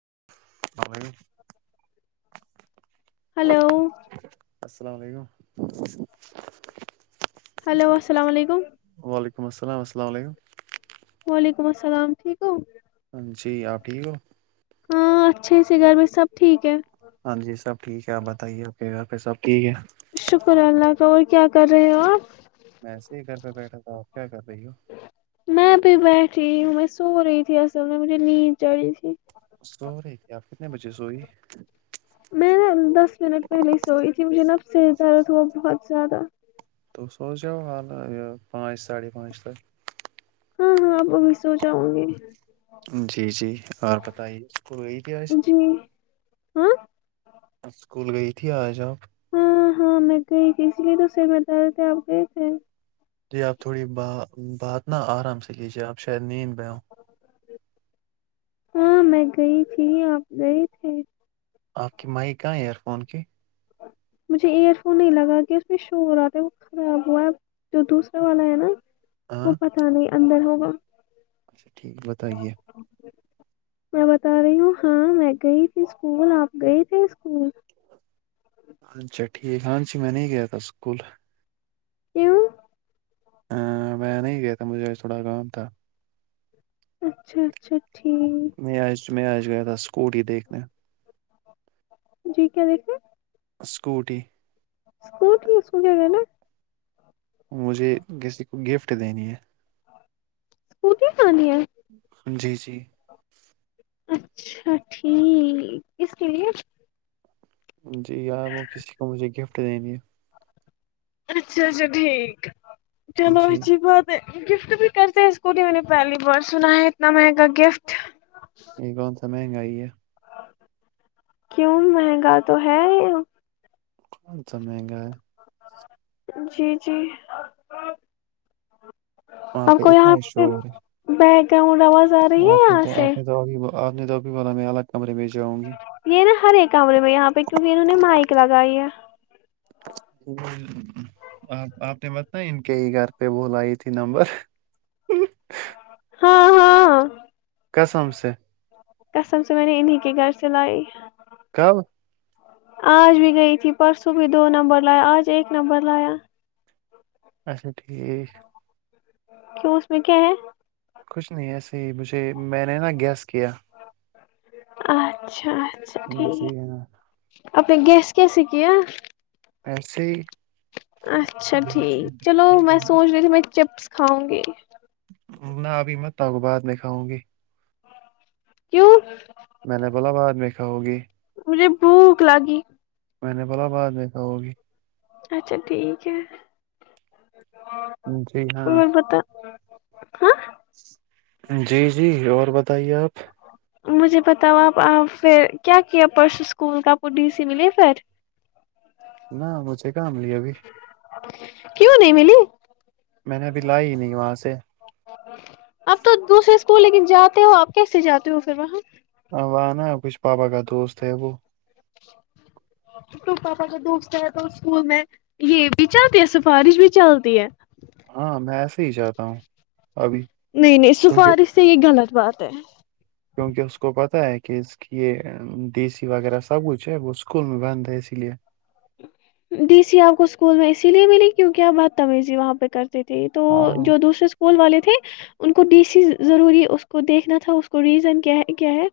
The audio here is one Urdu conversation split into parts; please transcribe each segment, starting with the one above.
[inaudible] ہلو السلام علیکم [inaudible] ہلو السلام علیکم وعلیکم السلام السلام علیکم وعلیکم السلام ٹھیک ہو جی آپ ٹھیک ہو ہاں اچھے سے گھر میں سب ٹھیک ہے ہاں جی سب ٹھیک ہے آپ بتائیے آپ کے گھر پہ سب ٹھیک ہے شکر اللہ کا اور کیا کر رہے ہو آپ میں ایسے ہی گھر پہ بیٹھا تھا آپ کیا کر رہی ہو میں بیٹھی میں سو رہی تھی اصل میں مجھے نیند چڑی تھی سوری [inaudible] میں دس منٹ پہلے ہی سوئی مجھے نا سر درد ہوا بہت زیادہ تو سوؤ حال یہ پانچ ساڑھے پانچ تک ہاں ہاں آپ ابھی سو جاؤں گے جی جی اور بتائیے اسکول گئی تھی آج ہوں اسکول گئی تھی آج آب ہاں ہاں میں گئی تھی اس لیے تو سم د رہے تھے آپ گئے تھے [inaudible] جی آپ تھوڑی ب بات نہ آرام سے کیجیے آپ شاید نیند پئے ہو ہاں میں گئی تھی آپ گئے تھے آپ کی مایک کہاں ہیں ایئر فون کی مجھے ایئر فون نہیں لگا کہ اس میں شور آ تھا وہ خراب ہوا ہے جو دوسرا والا ہے نا ہاں وہ پت نہیں اندر ہو ہاں [inaudible] اچھا ٹھیک بتائیے میں بتا رہی ہوں ہاں میں گئی تھی اسکول آپ گئے تھے اسکول ہاںھا ٹھیک ہاں جی میں نہیں گیا تھا اسکول [inaudible] ہ میں نہیں گیا تھا مجھے تھوڑا کام تھا اچھا اچھاچھ ٹھ اس میں آچ گیا تھا اسکوٹی ہی دیکھنے جی کیا دیکھے اسکوٹی اس کوٹ ہی سو جائے گا نا مجھے کسی کو گفٹ دینی ہے اسکوٹی کہانی ہے جی جی اچھا ٹھیک اسس کے لیے جی یار وہ کسی کو مجھے گفٹ دینی ہے اچھا اچھا ٹھیک ہے چلو جی اھی بت ہے گفٹ بھی کرتے ہیں اس کو نہیں میں نے پہلی بار سنا ہے اتنا مہنگا گفٹ یہ گو سمے منگ آئیے کیوں مہنگا تو ہے یہ کون سا مہنگا ہے جی جی وہاں اور پہ کوئی یہاں اتنا پ شور بی کہ آواز آ رہی ہے آپ نے یہاں تو سے آپ نے تو ابھی آپ نے توب بھی با میں الگ کمرے میں جاؤں گی یہ نا ہر ایک کمرے میں یہاں پہ کیونکہ انہوں نے مائک لگائی ہے آپ آپ نے بت ان کے ہی گھر پہ بلائی تھی نمبر ہاں ہاں ہاں کسم سے کسم سے میں نے انیں کے گھر سے لائی کب آج بھی گئی تھی پرسوں بھی دو نمبر لایا آج ایک نمبر لایا اچھا ٹھیک کیوں اس میں کیا ہے کچھ نہیں ایسے ہی مجھے میں نے نا گیس کیا اچھاچ جٹییک ہے نا اپنے گیس کیسیے کیایا ایسے ہی اچھا ٹھیک چلو میں سوچ رہی تھی بائی چپس کھاؤ گی نہ ابھی میںت کو بعات نہیں کھاؤں گی کیوں میں نے بولا بعد میں کھاؤ گے مجھے بھوک لگی میں نے فلاباد دیکھا ہوگی اچھا ٹھیک ہے جی ہاں اور بتا ہاں جی جی اور بتائیے آپ مجھے بتاؤ آپ پھر کیا کیا پرسس اسکول کا پڈی سی ملے پھر نہ مجھے کام ل ابھی کیوں نہیں ملی میں نے ابھی لائی ہی نہیں وہاں سے اب تو دوسرے اسکول لیکن جاتے ہو آپ کیسے جاتے ہو پھر وہاں ہاںبناا ہے کچھ پابا کا دوست ہے وہ تو پاپا کا دوست ہے تو اسکول میں یہ بھی چلتی ہے سفارش بھی چلتی ہے ہاں میں ایسے ہی جاتا ہوں ابھی نہیں نہیں کیونکہ سفارش سے یہ غلط بات ہے کیونکہ اس کو پتہ ہے کہ اس کی یہ دیسی وغیرہ سب کچھ ہے وہ اسکول میں بند ہے اسی لیے ڈی سی آپ کو اسکول میں اسی لیے ملی کیوںکہ آپ بت تمیزی وہاں پہ کرتے تھھی تو ہاں جو دوسرے اسکول والے تھ تھے ان کو ڈی سی ضروری اس کو دیکھنا تھا اس کو ریزن کیا کیا ہے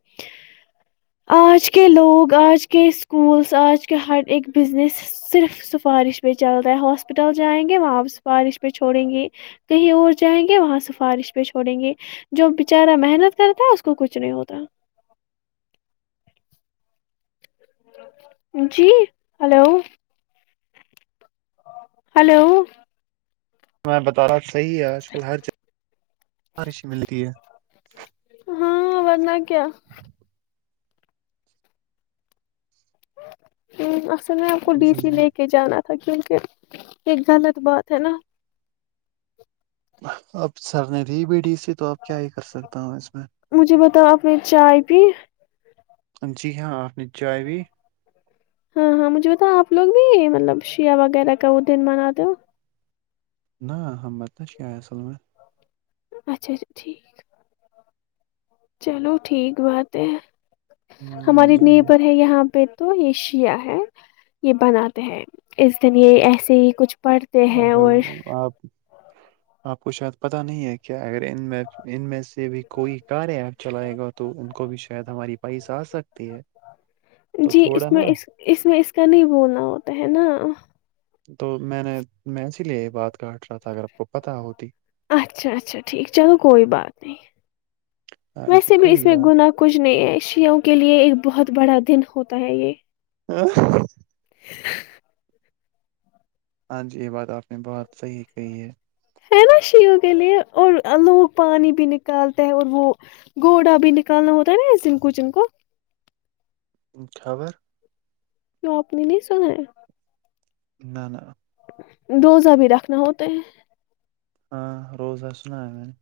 آج کے لوگ آج کے اسکولس آج کے ہر ایک بزنس صرف سفارش پہ چلتا ہے ہاسپٹل جائیں گے وہاں سفارش پہ چھوڑیں گے کہیں اور جائیں گے وہاں سفارش پہ چھوڑیں گے جو بچارا محنت کرتا ہے اس کو کچھ نہیں ہوتا جی ہلو ہلو میں بتا اب صحیح ہے آج کل ہر جگہش ملتی ہے ہاں ورنہ کیا بس تو میں آپ کو ڈی جی سی جی لے کے جانا تھا کیونکہ یہ غلط بات ہے نا اب سر نے دی بی ڈی سے تو آپ کیا ہی کر سکتا ہوں اس میں مجھے بتاؤ اپ میں چائے پی جی ہاں نچائے بھی ہاں ہاں مجھے بتا آپ لوگ بھی مطلب شییاہ وغیرہ کا وہ دن مناتے ہو نہ ہم بدش کیا ہے اصل میں اچھا اچھا ٹھیک چلو ٹھیک بات ہے ہاں ہماری جی نی پر ہاں ہے یہاں پہ تو یہ شیع ہے یہ بناتے ہیں اس دن یہ ایسے ہی کچھ پڑھتے ہیں آپ اور آپ آپ کو شاید پتا نہیں ہے کیا اگر ان میں ان میں سے بھی کوئی کار ہے ا چلائے گا تو ان کو بھی شاید ہماری پیس آ سکتی ہے تو جی تھوڑا اس میں نا اس اس میں اس کا نہیں بولنا ہوتا ہے نا تو میں نے میں اسی لیے یہ بات کاٹ رہا تھا اگر آپ کو پت ہوتی اچھا اچھا ٹھیک چلو کوئی بات نہیں ہاں جی ویسے بھی اس کوئی میں بات گناہ کچھ نہیں ہے شیوں کے لیے ایک بہت بڑا دن ہوتا ہے یہ ہ [unintelligible] ہاں جی یہ بات آپ نے بہت صحیح کہی ہے ہے نا شیوں کے لیے اور لوگ پانی بھی نکالتے ہیں اور وہ گھوڑا بھی نکالنا ہوتا ہے نا اس دن کوچن کو خابر کی آپ نے نہیں سنا ہے نہ نہ ڈوزہ بھی رکھنا ہوتا ہے ہاں روز ہ سنایا میں نے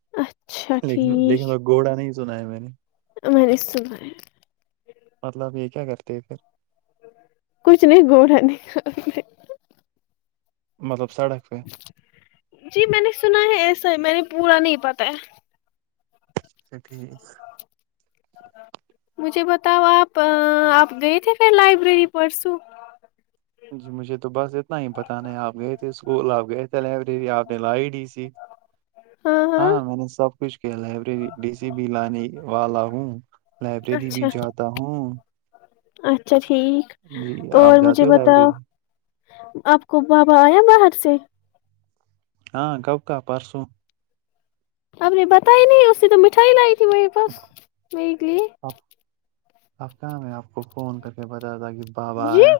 ہے اچھا لیکن لیکن وہ گھوڑا نہیں سنا ہے میں نے ہمس مطلب یہ کیا کرتے پھر کچھ نہیں گوڑا نہیں مطلب سڑک پہ اچھا جی میں نے سنا ہے ایسا میں نے پورا نہیں پتا ہے سٹ ہی مجھے بتاؤ آپ آپ گئے تھے پھر لائبریری پرسوں جی مجھے تو بس اتنا ہی پتاہ نہیں آپ گئے تھے اسکول آپ گئے تھے لائبریری آپ نے لائی ڈی سی ہاں میں نے سب کچھ کیا لائبریری ڈی سی بھی لانے والا ہوں لائبریری بھی جاتا ہوں اچھاچ ٹھیک جی آپ اور جاتی مجھے ہو بتاؤ لائبریری آپ کو بابا آیا باہر سے ہاں گؤ کا پرسوں اب نے بتا ہی نہیں اس سے تو مٹھائی لائی میرے پاس مک لی آپ آپ کہم ہے آپ کو فون کر ب زا کہ بابا جی آ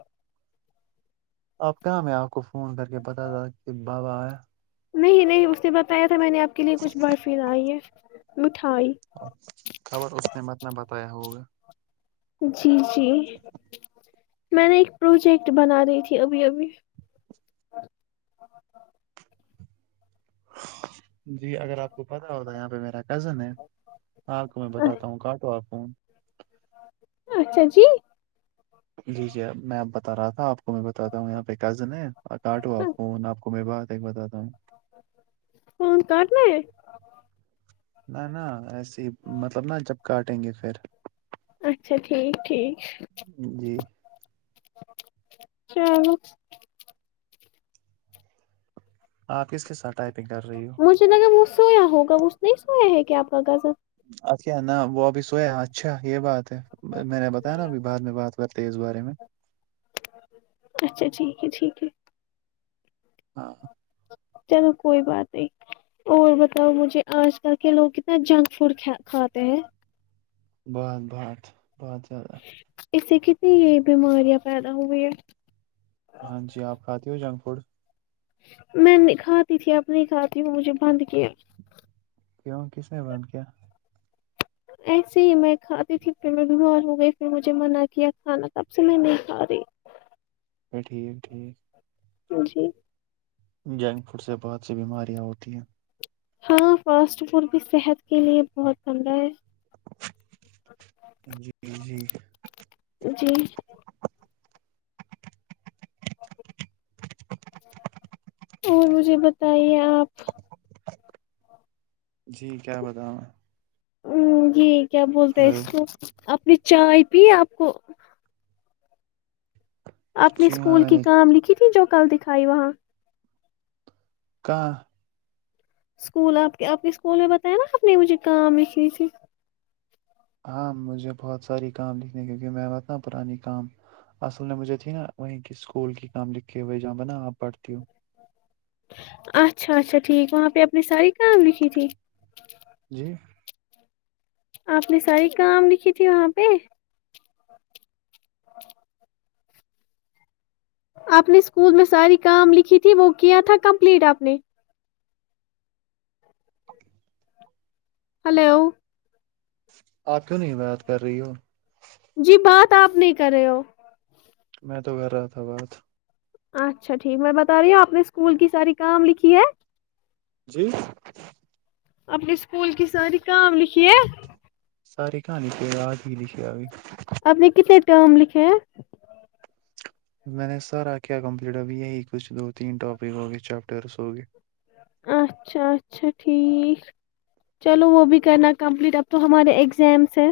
آپ کہاں میں آپ کو فون کر کے بتا تھا کہ بابا آیا نہیں نہیں اس نے بتایا تھا میں نے آپ کے لیے کچھ بارفھر آئی ہے مٹھائی خبر اس نے مت نہ بتایا ہوگا جی جی میں نے ایک پروجیکٹ بنا لیی تھی ابھی ابھی جی اگر آپ کو پتا ہوتا یہاں پہ میرا کزن ہے آپ کو میں بتاتا ہوں کٹو آپ فون اچھا جی جی جی میں اب بتا رہا تھا آپ کو آپ کو میں بتاتا ہوں یہاں پہ کزن ہے کاٹو آپ فون آپ کو میرے بات ایک بت فون کاٹنا ہے نہ نہ ایسے مطلب نا جب کاٹیں گے پھر اچھا ٹھیک ٹھیک جی ا آپ کس کے ساتھ ٹائپنگ کر رہی ہو مجھے لگا وہ سویا ہوگا وہ نہیں سویا ہے کیا آپ ہوگا س ا کیا ہے نا وہ ابھی سویا اچھا یہ بات ہے میں نے بتایا نا ابھی بعد میں بات کرتے اس بارے میں اچھا ٹھیک ہے ٹھیک ہے ہاں چلو کوئی بات نہیں اور بتاؤ مجھے آج کل کے لوگ کتنا جنک فوڈ کھاتے ہیں بہت بہت بہت زیادہ اس سے کتنی یہ بیماریاں پیدا ہوئی ہے ہاں جی آپ کھاتی ہو جنک فوڈ میں کھاتی تھی اپ نہیں کھاتی ہوں مجھے بند کیا کیوں کس نے بان کیا ایسے ہی میں کھاتی تھی پھر میں بیمار ہو گئی پھر مجھے منع کیا کھانا کب سے میں نہیں کھا رہی ا ٹھیک ٹھیک جی جنک فوڈ سے بہت سی بیماریاں ہوتی ہیں ہاں فاسٹ فوڈ بھی صحت کے لیے بہت ھنڈا ہے جی جی جی اور مجھے بتائیے آپ جی کیا بتاؤں میں ہوں جی کیا بولتے ہیں اس کو اپنی چائے پی آپ کو اپنے جی ہاں اسکول میں کی نے کام لکھی تھی جو کل دکھائی وہاں کہ [unintelligible] اسکول آپ کے آپ کے اسکول میں بتایا نا آپ نے مجھے کام لکھنی تھی ہاں مجھے بہت ساری کام لکھنے کیونکہ میںتنا پرانی کام اصل نے مجھے تھی نا وہیں کی اسکول کی کام لکھ کے ہو جہاں بنا آپ پڑھتی ہوں اچھا اچھا ٹھیک وہاں پہ اپنی ساری کام لکھی تھی جی آپ نے ساری کام لکھی تھی وہاں پہ ہاں آپ نے اسکول میں ساری کام لکھی تھی وہ کیا تھا کمپلیٹ آپ نے ہلو آپ کیوں نہیں بات کر رہی ہو جی بات آپ نہیں کر رہے ہو میں تو کر رہا تھا بہت اچھا ٹھیک میں بتا رہی ہوں آپ نے اسکول کی ساری کام لکھی ہے جی اپنی اسکول کی ساری کام لکھیے ساری کہانی پ ریاد ہی لکھھی آب آپ نے کتنے ٹم لکھے ہیں میں نے سارا کیا کمپلیٹ ابھی یہی کچھ دو تین ٹاپک ہو گئے چیپٹرس ہو گئے اچھا اچھا ٹھیک چلو وہ بھی کرنا کمپلیٹ اب تو ہمارے اگزامس ہے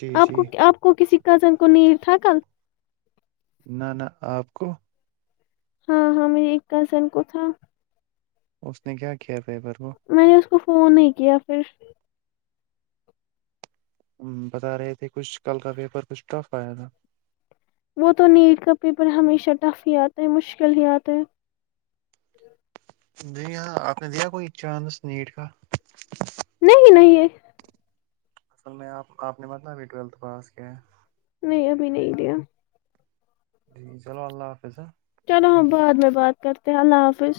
جی آپ جی کو آپ کو کسی کزن کو نہیں تھا کل [unintelligible] نہ نہ آپ کو ہاں ہاں مے ایک کزن کو تھا اس نے کیا کیا پیپر کو میں نے اس کو فون نہیں کیا پھر بتا رہے تھے کچھ کل کا پیپر کچھ ٹف آیا تھا وہ تو نیٹ کا پیپر ہمیشہ ٹف ہی آتا ہے مشکل ہی آتا ہے ج یہاں آپ نے دیا کوئی چانس نیٹ کا نہیں نہیں اصل میں آپ آپ نے مت ابھی ٹویلتھ پاس کیا ہے نہیں ابھی نہیں دیا جی چلو اللہ حافظ ہے چلو ہم بعد میں بات کرتے ہیں اللہ حافظ